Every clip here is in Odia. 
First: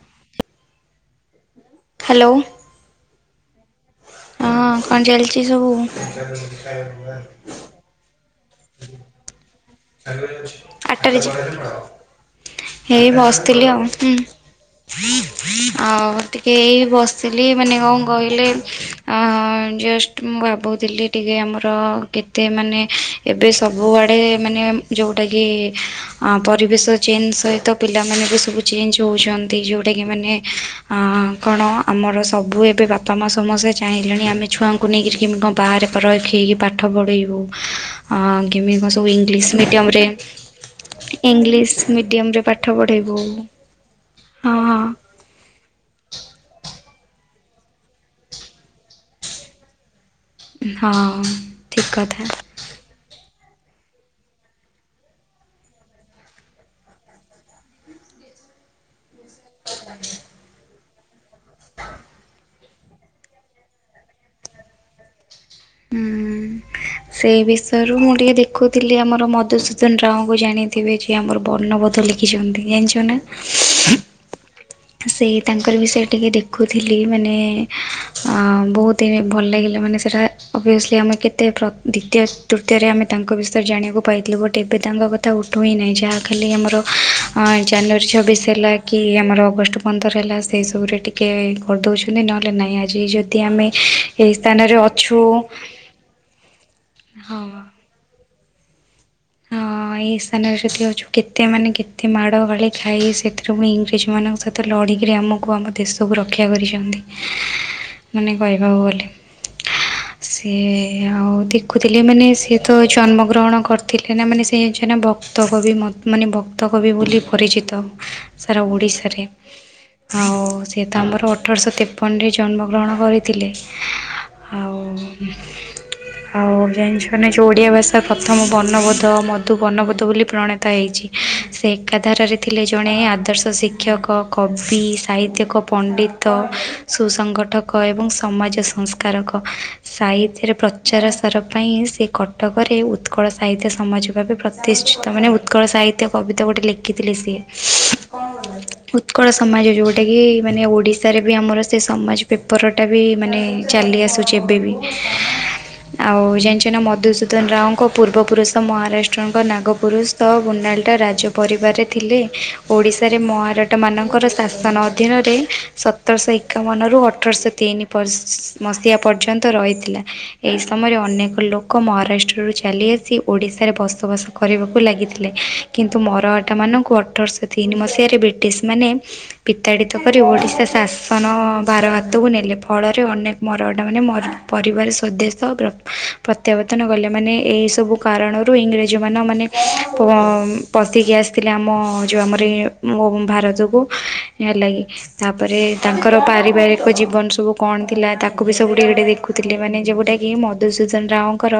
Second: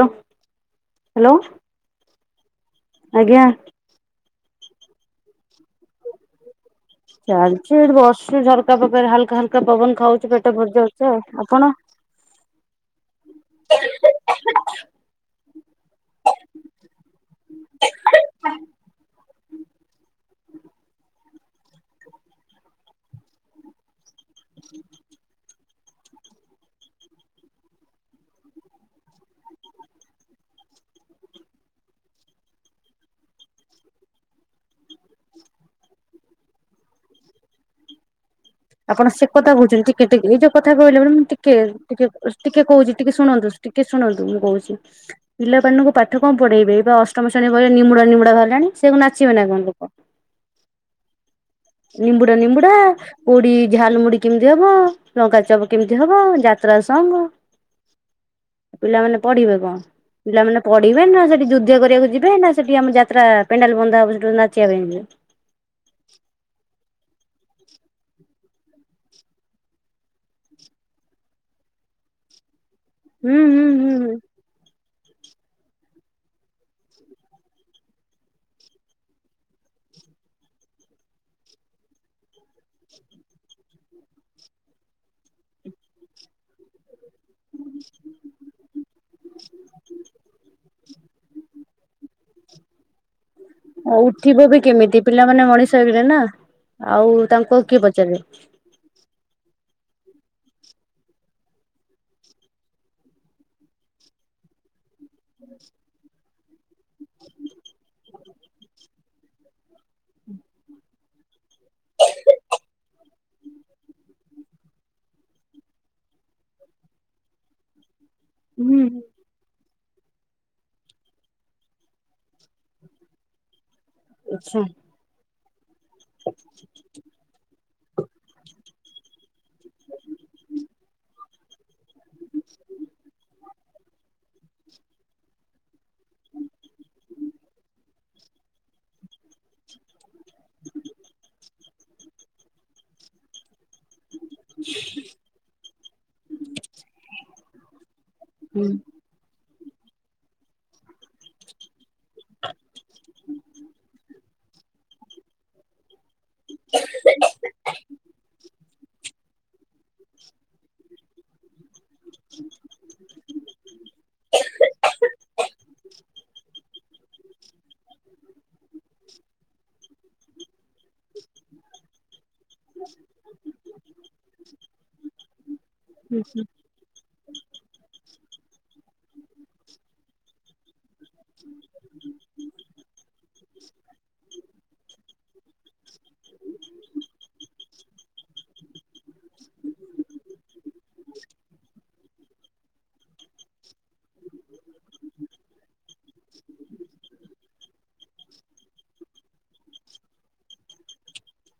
ଲୋ ହେଲୋ। ହେଲୋ। ଆଜ୍ଞା। ହଁ କଣ ଚାଲିଛି ସବୁ? ସେ ଏଠି ବସିଛି ଝରକା ପାକରେ ହାଲକା ହାଲକା ପବନ ଖାଉଛି ପେଟ ପୁରି ଯାଉଛି ଆଉ। ଆପଣ? ଏଇ ବସିଥିଲି ଆଉ ହୁ। ଆଉ ଟିକେ ଏଇ ବସିଲି ମାନେ କଣ କହିଲେ? ହଁ ଜଷ୍ଟ ମୁଁ ଭାବୁଥିଲି ଟିକେ ଆମର କେତେ ମାନେ ଏବେ ସବୁଆଡ଼େ ମାନେ ଯୋଉଁଟାକି ପରିବେଶ ଚେଞ୍ଜ ସହିତ ପିଲାମାନେ ବି ସବୁ ଚେଞ୍ଜ ହେଉଛନ୍ତି ଯୋଉଁଟାକି ମାନେ ହଁ କଣ ଆମର ସବୁ ଏବେ ବାପା ମା ସମସ୍ତେ ଚାହିଁଲେଣି ଆମେ ଛୁଆଙ୍କୁ ନେଇକି କେମିତି କଣ ବାହାରେ ରଇକି ପାଠ ପଢ଼ାଇବୁ କେମିତି କଣ ସବୁ ଆପଣ ସେ ଇଂଲିଶ କଥା କହୁଛନ୍ତି ମିଡ଼ିୟମରେ ଟିକେ ଟିକେ ଏଇ ଯୋଉ କଥା କହିଲେ ଟିକେ ଇଂଲିଶ ଟିକେ ମିଡ଼ିୟମରେ ପାଠ ଟିକେ କହୁଛି ଟିକେ ପଢ଼େଇବୁ ଶୁଣନ୍ତୁ। ଟିକେ ଶୁଣନ୍ତୁ ମୁଁ ହଁ କହୁଛି। ହଁ ପିଲାମାନଙ୍କୁ ପାଠ କଣ ପଢ଼େଇବେ ଏଇବା ଅଷ୍ଟମ ଶ୍ରେଣୀ ବହିରେ ନିମୁଡା ନିମୁଡା ବାହାରିଲାଣି ସେ କଣ ନାଚିବେ ନା କଣ? ହଁ। ଠିକ୍ କଥା ନିମ୍ବୁଡା ନିମ୍ବୁଡା। ପୋଡି ଝାଲ ମୁୁଡି କେମିତି ହବ ଲଙ୍କା ଚପ କେମିତି ହବ ଯାତ୍ରା ସଂଙ୍ଗ ପିଲାମାନେ ପଢିବେ କଣ ପିଲାମାନେ ପଡ଼ିବେ ନା ସେଠି ଯୁଦ୍ଧ କରିବାକୁ ଯିବେ ନା ସେଠୁ ଆମେ ଯାତ୍ରା ପେଣ୍ଡାଲ ବନ୍ଧା ହେବ ସେଠୁ ନାଚିବା ପାଇଁ ଯିବେ। ହୁଁ। ସେହି ବିଷୟରୁ ମୁଁ ଟିକିଏ ଦେଖୁଥିଲି ଆମର ମଧୁସୂଦନ ରାଓଙ୍କୁ ଜାଣିଥିବେ ଯିଏ ଆମର ବର୍ଣବୋଧ [inaudible] ଉମ ହୁଁ ହୁଁ ହୁଁ ହୁଁ ସେଇ ତାଙ୍କରି ବିଷୟରେ ଟିକେ ଦେଖୁଥିଲି ମାନେ ଅମ ବହୁତ ହି ଭଲ ଲାଗିଲା ମାନେ ସେଟା ଅବଭିଅସଲି ଆମେ କେତେ ପ୍ର ଦ୍ୱିତୀୟ ତୃତୀୟରେ ଆମେ ତାଙ୍କ ବିଷୟରେ ଜାଣିବାକୁ ପାଇଥିଲୁ ବଟ୍ ଏବେ ତାଙ୍କ କଥା ଥା ଉଠଇ ନେଇଯା କାଲି ଆମର ହଁ ଜାନୁଆରୀ ଛବିଶ ହେଲା କି ଆମର ଅଗଷ୍ଟ ପନ୍ଦର ହେଲା ସେହିସବୁରେ ଟି କେ କରିଦଉଛନ୍ତି ନହେଲେ ନାଇଁ ଆଜି ଯଦି ଆମେ ଆଉ ଏହି କେବେବି ସ୍ଥାନରେ କେମିତି ଅଛୁ ପିଲାମାନେ ମଣିଷ ହେଇଗଲେ ନା ଆଉ ହଁ ତାଙ୍କ କିଏ ପଚାରୁଚି। ହଁ। ଏଇ ସ୍ଥାନରେ ଯଦି ଅଛୁ କେତେ ମାନେ କେତେ ମାଡ଼ ଗାଳି ଖାଇ ସେଥିରୁ ପୁଣି ଇଂରେଜ ମାନଙ୍କ ଥ ଲଢ଼ିକିରି ଆମକୁ ଆମ ଦେଶକୁ ରକ୍ଷା କରିଛନ୍ତି। ମାନେ କହିବାକୁ ଗଲେ ସିଏ ଆଉ ଦି କହୁଥିଲି ମାନେ ସିଏ ତ ଜନ୍ମଗ୍ରହଣ କ ଥିଲେ ନା ମାନେ ସେ ଯ ଭକ୍ତ କବି ମଅ ମାନେ ଭକ୍ତ କବି ବୋଲି ପରିଚିତ। ସାରା ହୁଁ। ଓଡ଼ିଶାରେ। ଆଉ ସିଏ ତ ଆମର ଅଠରଶହ ତେପନରେ ଜନ୍ମଗ୍ରହଣ କରିଥିଲେ। ଆଚ୍ଛା ଆଉ ଆଉ ଜାଣିଛ ନା ଯଉ ଓଡିଆ ଭାଷା ପ୍ରଥମ ବର୍ଣ୍ଣବୋଧ ମଧୁ ବର୍ଣ୍ଣବୋଧ ବୋଲି ପ୍ରଣତା ହେଇଛି ସେ ଏକାଧାରାରେ ଥିଲେ ଜଣେ ଆଦର୍ଶ ଶି କ୍ଷକ କବି ସାହିତ୍ୟକ ପଣ୍ଡିତ ସୁସଂଗଠକ ଏବଂ ସମାଜ ସଂସ୍କାରକ ସାହି ଥିରେ ପ୍ରଚାର ସାର ପାଇଁ ସେ କଟକରେ ଉତ୍କଳ ସାହିତ୍ୟ ସମାଜ। ଭାବେ ପ୍ରତିଷ୍ଠିତ ମାନେ ଉତ୍କଳ ସାହିତ୍ୟ କବିତା ଗୋଟେ ଲେଖିଥିଲେ ସିଏ। ହୁଁ ଉତ୍କଳ ସମାଜ ଯେଉଟାକି ମାନେ ଓଡ଼ିଶାରେ ବି ଆମର ସେ ସମାଜ ପେପରଟା ବି ମାନେ। ଚାଲି ଆସୁଛି ଏବେ ବି ଆଉ ଜାଣିଛ ନା ମଧୁସୂଦନ ରାଓ। ପୂର୍ବପୁରୁଷ ମହାରାଷ୍ଟ୍ରଙ୍କ ନାଗପୁରୁଷ ଗୁଣ୍ଡାଲ ରାଜ ପରିବାରରେ ଥିଲେ ଓଡ଼ିଶାରେ ମହାରାଟ ମାନଙ୍କର ଶାସନ ଅଧୀନରେ ସ ସତର ସେଇ ଏକାବନରୁ ଅଠରଶହ ତିନି। ପର୍ ମସିହା ପର୍ଯ୍ୟନ୍ତ ରହିଥିଲା ଏହି ସମୟରେ ଅନେକ ଲୋକ ମହାରାଷ୍ଟ୍ର। ଚାଲି ଆସି ଓଡ଼ିଶାରେ ବସବାସ କରିବାକୁ ଲାଗିଥିଲେ କିନ୍ତୁ ହୁଁ ମରହଟା ମାନଙ୍କୁ ଅଠରଶହ ତିନି ମସିହାରେ ବ୍ରିଟିଶମାନେ ବିତାଡ଼ିତ କରି ଓଡ଼ିଶା ଶାସ ସାନ ଭାର ହାତକୁ ନେଲେ ଫଳରେ ଅନେକ ମରହଟା ମାନେ ମ ପରିବାର ସ୍ୱଦେଶ୍ର ପ୍ର ପ୍ରତ୍ୟାବର୍ତ୍ତନ କଲେ ମାନେ ଏଇ ସବୁ କାରଣରୁ ଇଂରେଜ ଯୋଉ ମାନେ ପ ପଶିକି ଆସିଥିଲେ ଆମ ଯଉ ଆମରି ଏ ମୋ ଭାରତକୁ ହେଲାଗି। ତାପରେ ତାଙ୍କର ପାରିବାରିକ ଜୀବନ ସବୁ କଣ ଥିଲା ତା କୁ ବି ସବୁ ଟିକେ ଟିକେ ଦେଖୁଥିଲେ ମାନେ ଯୋଉଟା କି ମଧୁସୂଦନ ରାଓଙ୍କର।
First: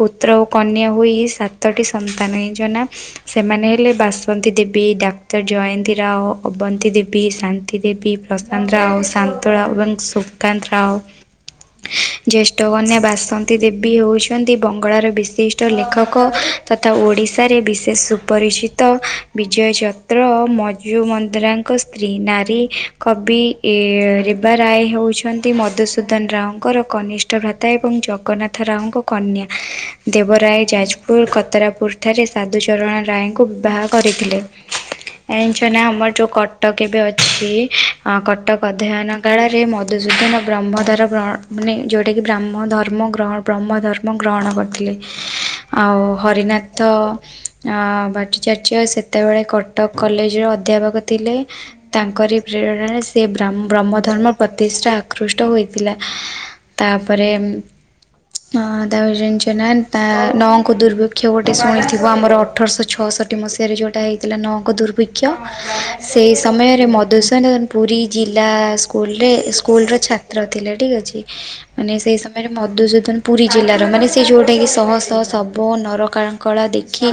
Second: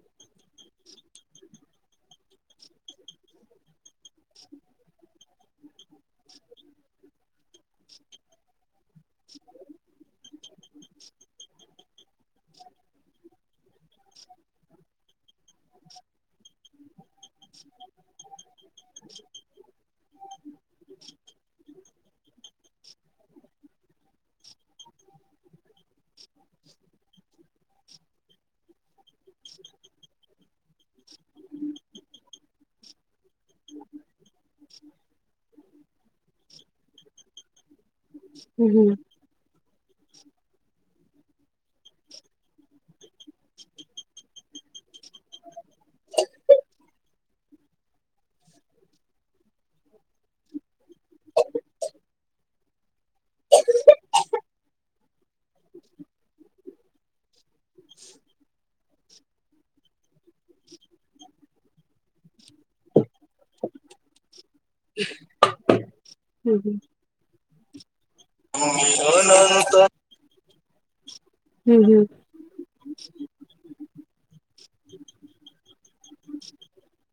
ପୁତ୍ର ଓ କନ୍ୟା ହୋଇ ସାତଟି ସନ୍ତାନ ହେଇଚନା। ସେମାନେ ହେଲେ ବାସନ୍ତୀ ଦେବୀ ଡାକ୍ତର ଜୟନ୍ତୀ ରାଓ ଅବନ୍ତି ଦେବୀ ଶାନ୍ତି ଦେବୀ। ପ୍ରଶାନ୍ତ ରାଓ। ଶାନ୍ତ ରାଓ ଏବଂ ସୁକାନ୍ତ ରାଓ ଜ୍ୟେଷ୍ଠ କନ୍ୟା ବାସନ୍ତୀ ଦେ ବି ହୋଉଛନ୍ତି। ବଙ୍ଗଳାରେ ବିଶିଷ୍ଟ ଲେଖକ ତଥା ଓଡ଼ିଶାରେ ବିଶେଷ ସୁପରିଚିତ। ବିଜୟ ଚକ୍ର ଓ ମଜୁମନ୍ଦ୍ରାଙ୍କ ସ୍ତ୍ରୀ ନାରୀ। କବି ଏ ରେବା ରାୟ ହେଉଛନ୍ତି ମଧୁସୂଦନ ରାଓଙ୍କର କନି ଭ୍ରାତା ଏବଂ ଜଗନ୍ନାଥ ରାଓଙ୍କ କନ୍ୟା। [inaudible] ଦେବରାୟ ଯାଜପୁର କତରାପୁର ଠାରେ ସାଧୁଚରଣ ରାୟଙ୍କୁ ବିବାହ କରିଥିଲେ। ଏଣିଛ ନା ଆମର ଯୋଉ କଟକ ଏବେ ଅଛି ଅ କଟକ ହୁଁ ଅଧ୍ୟୟନା। କାଳରେ ମଧୁସୂଦନ ବ୍ରହ୍ମଦ୍ବାର ଗ୍ରହ ମାନେ ଯେଉଟାକି ବ୍ରାହ୍ମ ଦର୍ମ ଗ୍ରହଣ ବ୍ରହ୍ମ ଧର୍ମ ଗ୍ରହଣ କରିଥିଲେ। ଆଉ ହରିନାଥ ଅ ଭଟଚାର୍ଯ୍ୟ ସେତେବେଳେ କଟକ କଲେଜର ଅଧ୍ୟାପକ ଥିଲେ। ତାଙ୍କରି ପ୍ରେରଣାରେ ସେ ବ୍ରାମ ବ୍ରହ୍ମ ଧର୍ମ ପ୍ରତିଷ୍ଠା ଆକୃଷ୍ଟ ହୋଇଥିଲା। ତାପରେ ଅଁ ତାପରେ ଜାଣିଛ ନା ତା ନଅଙ୍କ ଦୁର୍ବିକ୍ଷ ଗୋଟେ ଶୁଣିଥିବ ଆମର ଅଠର୍ଶ ଛଅଷଠି ମସିହାରେ ଯୋଉଟା ହେଇ ଥିଲା ନଅଙ୍କ ଦୁର୍ଭି୍କ୍ଷ ସେହି ହୁଁ ସମୟରେ ମଧୁସୂଦନ ପୁରୀ ଜିଲ୍ଲା ସ୍କୁଲରେ ସ୍କୁଲର ଛା ତ୍ର ଥିଲେ ଠିକ୍ ଅଛି। ହୁଁ ମାନେ ହୁଁ। ସେଇ ସ ମାନେ ମଧୁସୂଦନ ପୁରୀ ଜିଲ୍ଲାର ମାନେ ସେ ଯୋଉଟା କି ଶହ ଶହ ସବ ନ ରକା କଳା ଦେଖି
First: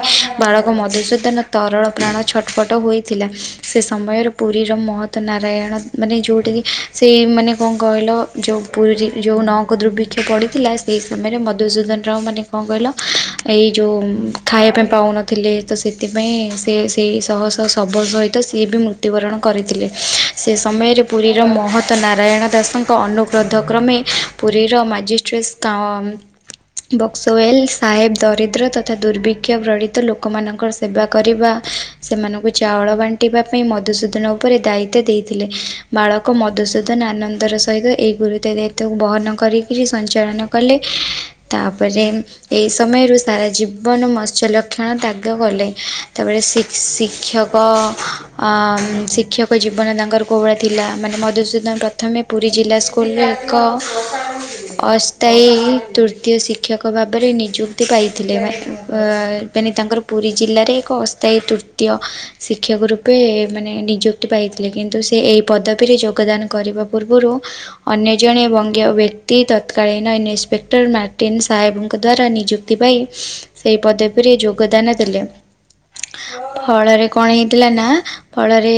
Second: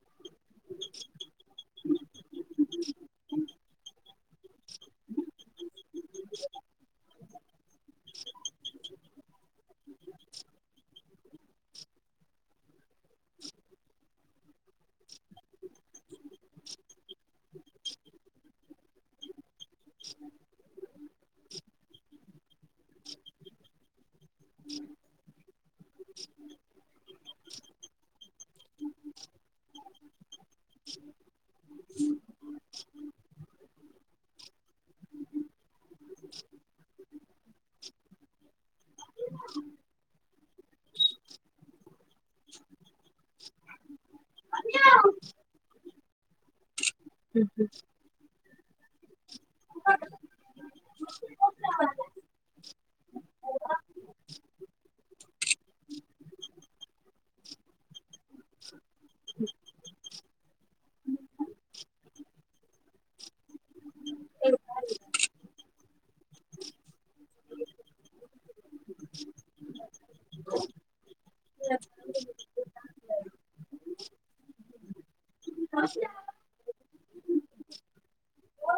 ବାଳକ ମଧୁସୂଦନ ତରଳ ପ୍ରାଣ ଛଟପଟ ହୋଇଥିଲା। ସେ ସମୟର ପୁରୀର ମହତ ନାରାୟଣ ମାନେ ଯୋଉଁଟାକି ସେ ମାନେ କଣ କହିଲ ଯେଉଁ ପୁରୀରେ ଯେଉଁ ନଅଙ୍କ ଦୁର୍ଭିକ୍ଷ ପଡ଼ିଥିଲା ସେ ସମୟରେ ମଧୁସୂଦନ ରାଓ ମାନେ କଣ କହିଲ? ଏଇ ଯେଉଁ ଖାଇବା ପାଉଁନ ଥିଲେ ତ ସେଥିପାଇଁ ସେ ସେଇ ଶହ ଶହ ଶବ ସହିତ ସିଏ ବି ମୃତ୍ୟୁବରଣ କରିଥିଲେ। ସେ ସମୟରେ ପୁରୀର ମହତ ନାରାୟଣ ଦାସଙ୍କ ଅନୁଗ୍ରୋଧ କ୍ରମେ ପୁରୀର ମାଜିଷ୍ଟ୍ରେଟ୍ସ୍ କାଓ ବକ୍ସୱଲ ସାହେବ ଦରିଦ୍ର ତଥା ଦୁର୍ଭିକ୍ଷ ବ୍ରଣିତ ଲୋକମାନ ଙ୍କ ସେବା କରିବା, ସେମାନଙ୍କୁ ଚାଉଳ ବାଣ୍ଟିବା ପାଇଁ ମଧୁସୂଦନ ଉପରେ ଦାୟିତ୍ୱ ଦେଇଥିଲେ। ବାଳକ ମଧୁସୂଦନ ଆନନ୍ଦର ସହିତ ଏଇ ଗୁରୁତ ଦାୟିତ୍ୱ କୁ ବହନ କରିକିରି ସଞ୍ଚାଳନ କଲେ। ତାପରେ ଏଇ ସମୟରୁ ସାରା ଜୀ ବନ ମତ୍ସ୍ୟ ଲକ୍ଷଣ ତ୍ୟାଗ କଲେ। ତାପରେ ଶୀ ଶିକ୍ଷକ ଆଁ ଶିକ୍ଷକ ଜୀବନ ତାଙ୍କର କୋଉ ଭଳିଆ ଥିଲା? ମାନେ ମଧୁସୂଦନ ପ୍ରଥମେ ପୁରୀ ଜିଲ୍ଲା ସ୍କୁଲରେ ଏକ ଅସ୍ଥାୟୀ ତୃତୀୟ ଶିକ୍ଷକ ଭାବରେ ନିଯୁକ୍ତି ପାଇଥିଲେ। ମାନେ ତାଙ୍କର ପୁରୀ ଜିଲ୍ଲାରେ ଏକ ଅସ୍ଥାୟୀ ତୃତୀୟ ଶିକ୍ଷକ ରୁ ପେ ଏ ମାନେ ନିଯୁକ୍ତି ପାଇଥିଲେ, କିନ୍ତୁ ସେ ଏଇ ପଦ ପି ରେ ଯୋଗଦାନ କରିବା ପୂର୍ବରୁ, ଅନ୍ୟ ଜଣେ ବଙ୍ଗୀୟ ବ୍ୟକ୍ତି ତତ୍କାଳୀନ ଇନ୍ସ୍ପେକ ଟର୍ ମାର୍ଟିନ୍ ସାହେବଙ୍କ ଦ୍ୱାରା ନିଯୁକ୍ତି ପାଇ, ସେହି ପଦବୀରେ ଯୋଗଦାନ ଦେଲେ। [inaudible] ଫଳରେ କଣ ହେଇଥିଲା ନା, ଫଳରେ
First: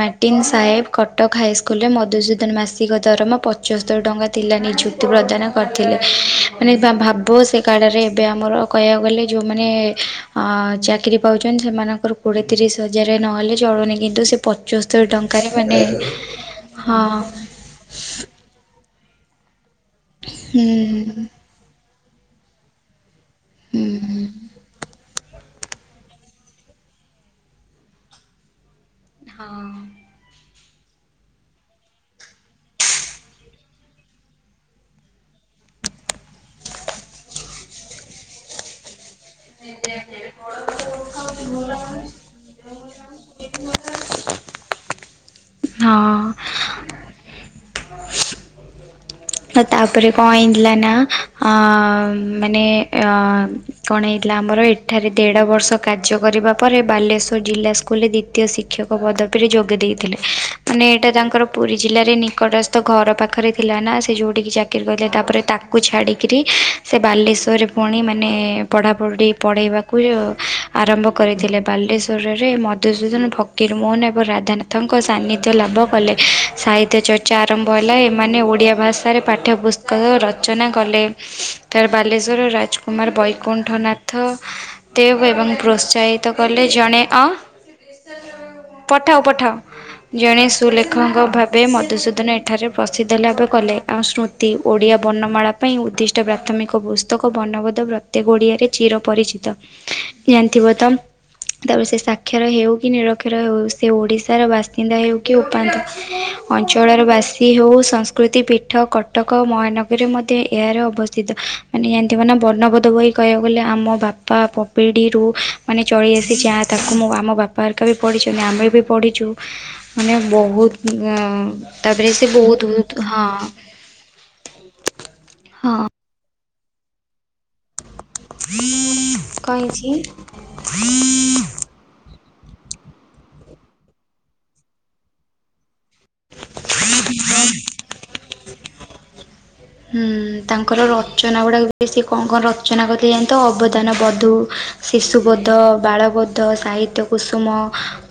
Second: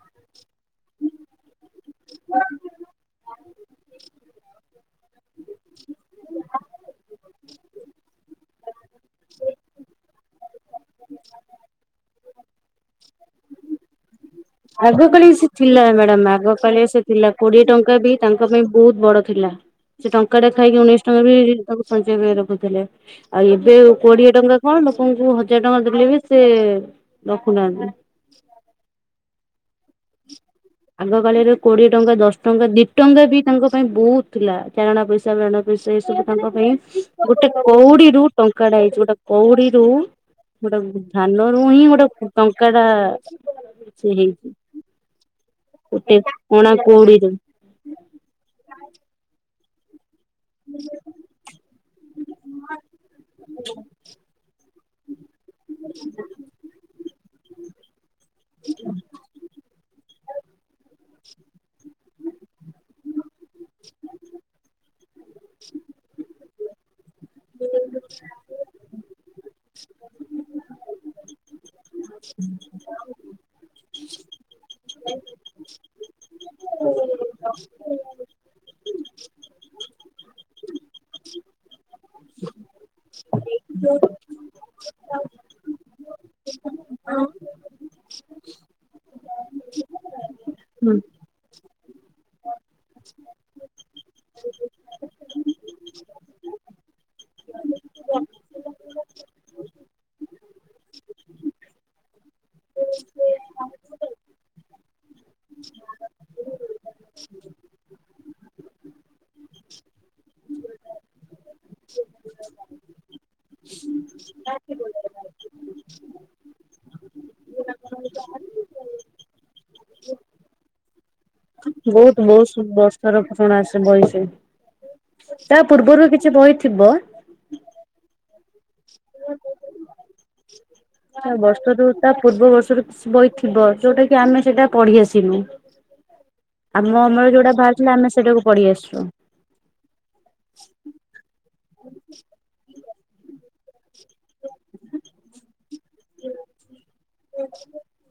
ମାର୍ଟିନ ସାହେବ ଖ ଟକ ହାଇସ୍କୁଲରେ ମଧୁସୂଦନ ମାସିକ ଦରମା ପଚସ୍ତରୀ ଟଙ୍କା ଥିଲା ନିଯୁକ୍ତି ପ୍ରଦାନ କରିଥିଲେ। [inaudible] ମାନେ ଭାବ ସେକାଳରେ ଏବେ ଆମର କହିବାକୁ ଗଲେ ଯେଉଁମାନେ, ଆଁ ଚାକିରି ପାଉଛନ୍ତି ସେମାନ ର କୋଡିଏ, ତିରିଶ ହଜାର, ନ ହେଲେ ଚଳୁନି କିନ୍ତୁ ସେ ପଚସ୍ତରୀ ଆଗ କାଳେ ସେ ଟଙ୍କାରେ ମାନେ ଥିଲା ମ୍ୟାଡାମ, ଆଗ କାଳେ ହଁ ସେ ଥିଲା। କୋଡିଏ ଟଙ୍କା ବି ତାଙ୍କ ପାଇଁ ବହୁତ ବଡ ଥିଲା। ସେ ଟଙ୍କା ଟେ ହୁଁ ଖାଇକି ଉଣେଇଶି ଟଙ୍କା ବି ତାକୁ ସଞ୍ଚୟ କରି ରଖୁଥିଲେ। ଆଉ ଏବେ ହୁଁ କୋଡିଏ ଟଙ୍କା କଣ? ଲୋକଙ୍କୁ ହଜାର ଟଙ୍କା ଦେଲେ ବି ସେ, ରଖୁନାହାନ୍ତି। ହଁ। ଆଗ କାଳରେ କୋଡିଏ ଟଙ୍କା, ଦଶ୍ ଟଙ୍କା, ଦି ଟଙ୍କା ବି ତାଙ୍କ ପାଇଁ ବହୁତ୍‌ ଥିଲା। ଚାରଣା ପଇସା [unintelligible] ସେ ସବୁ ତାଙ୍କ ପାଇଁ ଗୋଟେ କୋଉଡି ରୁ ଟଙ୍କାଟା ହେଇଛି ଗୋଟେ କଉଡ଼ିରୁୁ ଗୋଟେ ଧାନରୁୁ ହିଁ ଗୋଟେ ଟଙ୍କା ଟା ସେ ହେଇଛି। ଗୋଟେ ହଁ କଣା କୋଉଡିରୁ। ତାପରେ କଣ ହେଇଥିଲା ନା ଆଁ ମାନେ ଅଁ କଣ ହେଇଥିଲା ଆମର ଏଠାରେ ଦେଢ଼ ବର୍ଷ କାର୍ଯ୍ୟ କରିବା ପରେ ବାଲେଶ୍ୱର ଜିଲ୍ଲା ସ୍କୁଲରେ ଦିତୀୟ ଶି କ୍ଷକ ପଦବୀରେ ଯୋଗ ଦେଇଥିଲେ। ମାନେ ଏଇଟା ତାଙ୍କର ପୁରୀ ଜିଲ୍ଲାରେ ନିକଟସ୍ଥ ଘର ପାଖରେ ଥିଲା ନା ଯୋଉଁଟିକି ଚାକିରି କଲେ ତା ପରେ ତାକୁ ଛାଡ଼ିକିରି। ସେ ବାଲେଶ୍ଵର ରେ ପୁଣି ମାନେ ପଢ଼ାପଢ଼ି ପଢ଼େଇବାକୁ ଆରମ୍ଭ କରିଥିଲେ। ବାଲେଶ୍ୱରରେ ମଧୁସୂଦନ ଭକ୍ ଫକିରମୋହନ ଏବଂ ରାଧାନାଥଙ୍କ ସାନିଧ୍ୟ ଲାଭ କଲେ। ସାହିତ୍ୟ ଚର୍ଚ୍ଚା ଆରମ୍ଭ ହେଲା ଏବଂ ମାନେ ଓଡ଼ିଆ ଭାଷାରେ ପାଠ୍ୟପୁସ୍ତକ ରଚନା କଲେ। ତା ବାଲେଶ୍ଵର ରାଜକୁମାର ବୈକୁଣ୍ଠ ନାଥ ଦେବ୍ ଏବଂ ପ୍ରୋତ୍ସାହିତ କଲେ ଜଣେ ଅଁ ପଠାଅ ପଠାଅ। ଜଣେ ସୁଲେଖକ ଭାବେ ମଧୁସୂଦନ ଏଠାରେ ପ୍ରସିଦ୍ଧ ଲାଭ କଲେ। ଆଉ ସ୍ମୃତି ଓଡ଼ିଆ ବର୍ଣ୍ଣମାଳା ପାଇଁ ଉଦ୍ଦିଷ୍ଟ ପ୍ରାଥମିକ ପୁସ୍ତକ ବର୍ଣବୋଧ ବ୍ର ତେ ଗୋଡିଆରେ ଚିର ପରିଚିତ ଜାଣିଥିବ ତ? ତାପରେ ସେ ସାକ୍ଷର ହେଉ, କି ନିରକ୍ଷର ହେଉ, ସେ ଓଡିଶାର ବାସିନ୍ଦା ହେଉ, କି ଉପାନ୍ତ ଅଞ୍ଚଳର ବାସୀ ହଉ ସଂସ୍କୃତି ପି କଟକ ମହାନଗରେ ମଧେ ଏହାର ଅବସ୍ଥିତ। ମାନେ ଜାଣିଥିବ ନା ବର୍ଣ୍ଣଭୋଧ ବହି କହିବାକୁ ଗଲେ ଆମ ବା ପା ପ ପିଢ଼ିରୁ ମାନେ ଚଳେଇଆସିଛି ଯା ତାକୁ ମୁଁ ଆମ ବାପା ଆରକା ବି ପଢ଼ିଛନ୍ତି ଆମେ ବି ପଢ଼ିଛୁ। ମାନେ ବହୁତ୍ ଅ ବହୁତ୍ ବହୁତ୍ ବର୍ଷାର ପୁୁରଣା ସ୍‌ ବହି ସେ ତା ହଁ ପୂର୍ବରୁ କିଛି ବହି ଥିବ? କଣ ହେଇଛି? ବର୍ଷରୁ ତା ପୂର୍ବ ବର୍ଷରୁ ବହି ଥିବ ଯୋଉଟା କି ଆମେ ସେଇଟା ପଢି ଆସିନୁ। ଆମ ଅମଳରେ ଯୋଉଟା ବାହାରି ଥିଲା, ଆମେ ସେଇଟାକୁ ପଢି ଆସିଛୁ। ହୁଁ ତାଙ୍କର ରଚନା ଗୁଡାକ ବି ସେ କଣ କଣ ରଚନା କରି ପ୍ରୟନ୍ତ ଅବଦାନ ବଧୁ ଶିଶୁ ବୋଧ, ବାଳବୋଧ, ସାହିତ୍ୟ କୁସୁମ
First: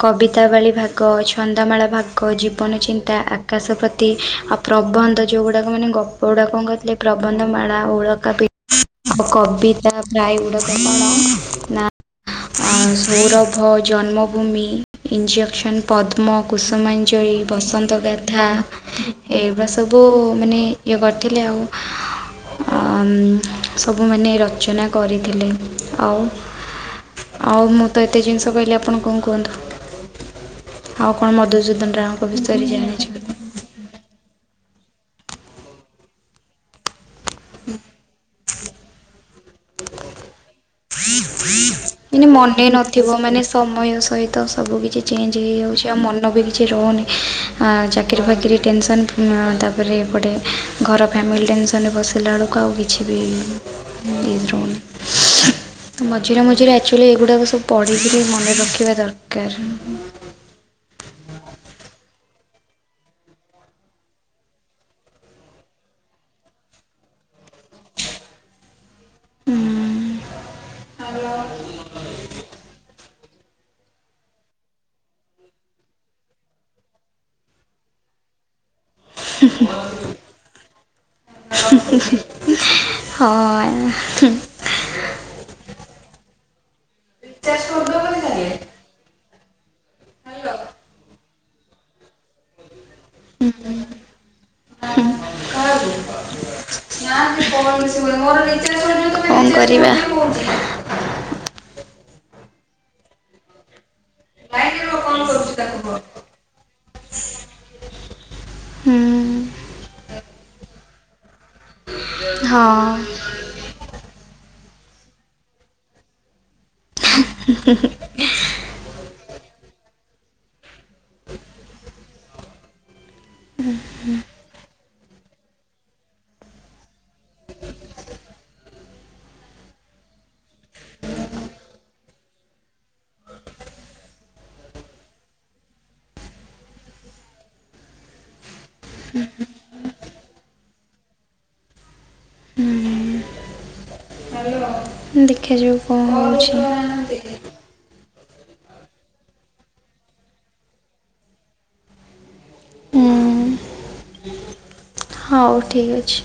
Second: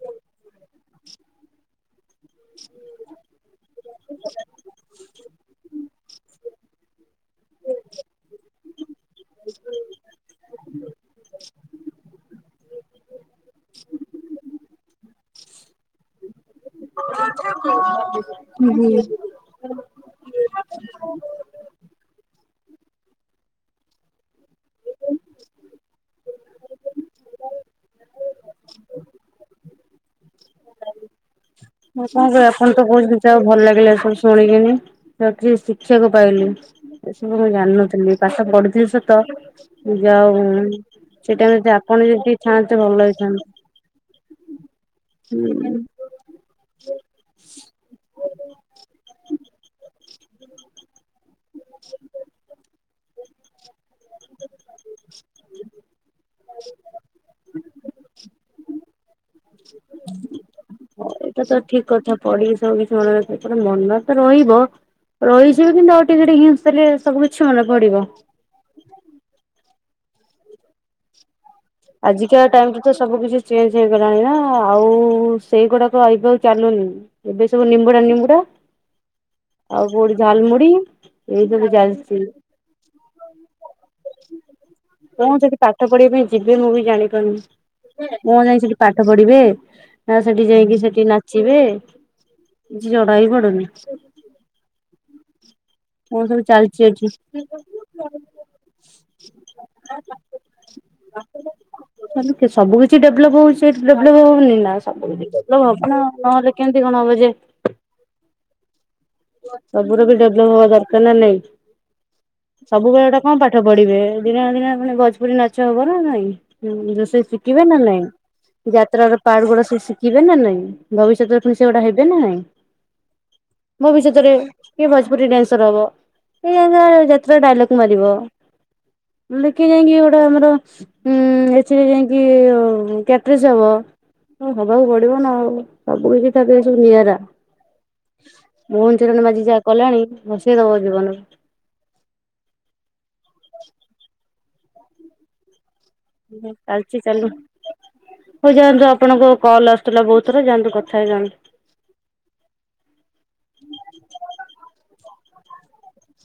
କବିତାବାଳି ଭାଗ, ଛନ୍ଦାମାଳା ଭାଗ, ଜୀବନଚିନ୍ତା ଆକାଶପ୍ରତି, ଆଉ ପ୍ରବନ୍ଧ ଯେଉଁଗୁଡ଼ାକ ମାନେ ଗପ ଗୁଡ଼ାକ କଣ କରିଥିଲେ। ପ୍ରବନ୍ଧମାଳା, ଉଳକା ପି ଆଉ କବିତା ପ୍ରାୟ ଉଳକାଳ ନା ସୌରଭ, ଜନ୍ମଭୂମି, ଇଞ୍ଜେକ୍ସନ୍ ପଦ୍ମ, କୁସୁମାଞ୍ଜଳି, ବସନ୍ତ ଗାଥା, ଏଗୁଡ଼ା ସବୁ ମାନେ ଇଏ କରିଥିଲେ ଆଉ। ସବୁମାନେ ରଚନା କରିଥିଲେ ଆଉ। ଆଉ ମୁଁ ତ ଏତେ ଜିନିଷ କହିଲି। ଆପଣ କଣ କୁହନ୍ତୁ। ଆଉ କଣ ମଧୁ ସୁଦନ ରାଓଙ୍କ ବିଷୟରେ ଜାଣିଛୁ? ଜା ହଉ ସବୁ ଭଲ ଲାଗିଲା ସବୁ ଶୁଣିକିନି ତ କିଛି ଶିକ୍ଷିବାକୁ ପାଇଲି। ଏସବୁ ମୁଁ ଜାଣିନଥିଲି। ପାଠ ପଢିଥିଲି ସତ ମୁ ଯାଉ ସେଇ ଟାଇମରେ ଯଦି ଆପଣ ମାନେ ଯଦି ମନେ ଥାଆନ୍ତେ ନଥିବ ଭଲ ମାନେ ହେଇଥାନ୍ତା। ସମୟ ସହିତ ସବୁ କିିଛି ଚେଞ୍ଜ ହେଇଯାଉଛି ଆଉ ମନ ବି କିଛି ରହୁନି ଚାକିରି ଫାକିରି ଟେନସନ୍ ତାପରେ ଏପଟେ ଘର, ଫ୍ୟାମିଲି ଟେନସନରେ ବସିଲା ବେଳକୁ ଆଉ କିଛି ବି [unintelligible] ମଝିରେ ମଝିରେ ଆକ୍ଚୁଆଲି ଏଗୁଡ଼ାକ ସବୁ ପଢ଼ିକିରି ମନେ ରଖିବା ଦରକାର୍। ହୁଁ ଏଇଟା ତ ଠିକ୍ କଥା। ପଢିକି ସବୁ କିଛି ମନେ ରଖ ମନ ତ ରହିବ। ରହିଯିବ, କିନ୍ତୁ ଆଉ ଟିକେ ଟିକେ ହିଂଟ୍ସ ଦେଲେ ସବୁ କିଛି ମନେ ପଡିବ। ହୁଁ। ଆଜିକା ଟାଇମ୍ ରେ ତ ସବୁ କିଛି ଚେଞ୍ଜ ହେଇଗଲାଣି ନା, ଆଉ ସେଇଗୁଡାକ ଏବେ ଆଉ ଚାଲୁନି। ଏବେ ସବୁ ନିମ୍ବୁଡା ନିମ୍ବୁଡା ଆଉ କୋଉଠି ଝାଲମୁଢ଼ି ଏଇ ସବୁ ଚାଲିଚି। ହଁ। କଣ ଯଦି ପାଠ ପଢିବା ପାଇଁ ଯିବେ, ମୁଁ ବି ଜାଣିପାରୁନି। କଣ ଯାଇକି ସେଠି ପାଠ ପଢିବେ? ନା ସେଠି ଯାଇକି ସେଠି ନାଚିବେ? କିଛି ଜଡା ହି ପଡୁନି। [unintelligible] କଣ କଣ ସବୁ ଚାଲିଛି ଏଠି କରିବା? ସବୁ କିଛି ଡେଭଲପ୍ ହଉଚି। ସେ ଡେଭଲପ ହବଉନି ନା ଦେଖାଯାଉ ସବୁ କଣ ଡେପ ହେଉଛି। ହବ ନହେଲେ କେମତି କଣ ହବ ଯେ ହୁଁ। ସବୁୁରା ବି ଡେଭଲପ ହବା ଦରକାର ନା ନାଇଁ ସବୁବେଳେ ଗଡା ହଁ ପାଠ ପଢିବେ ଦିନ ଦିନ ପେ ଭୋଜପୁରୀ ନାଚ ହବ ନା ନାଇଁ? ସେ ଶିଖିବେ ନା ନାଇଁ? ଯାତ୍ରାର ପାର୍ଟ ଗୁଡ଼ା ସ ଶିଖିବେ ନା ନାାଇଁ ଭବିଷ୍ୟତରେ ପୁଣି ସେଗୁଡ଼ା ହେବେ ନା ନାଇଁ? ମୋ ଭିଷ୍ୟତରେ କିଏ ଭୋଜପୁରୀ ଡ୍ୟାନ୍ସର ହବ ସେ ଜା ଡାଇଲଗ ମାରିବ। ଲେଖି ଯାଇକି ଗୋଟେ ଆମର ହୁଁ ଏଥିରେ ଯାଇକି କ୍ୟାଟ୍ରସ୍ ହବ। ହ ହବାକୁ ପଡିବ ନା ଆଉ ସବୁ କିଛି ଥା ଏ ସବୁ ନିଆରା। ମୋହନଚରଣ ବାଜି ଯାହା କଲାଣି ହସେଇଦବ ଜୀବନରୁ। ହ ଦେଖାଯାଉ ଚାଲଚି ଚାଲୁ। ହଉ ଯାଆନ୍ତୁ ଆପଣଙ୍କ କଲ ଆସୁଥିଲା ବହୁତ ଥର ଯାଆନ୍ତୁ କଥା ହେଇଯାଆନ୍ତୁ। ହଉ ଠିକ୍ ଅଛି।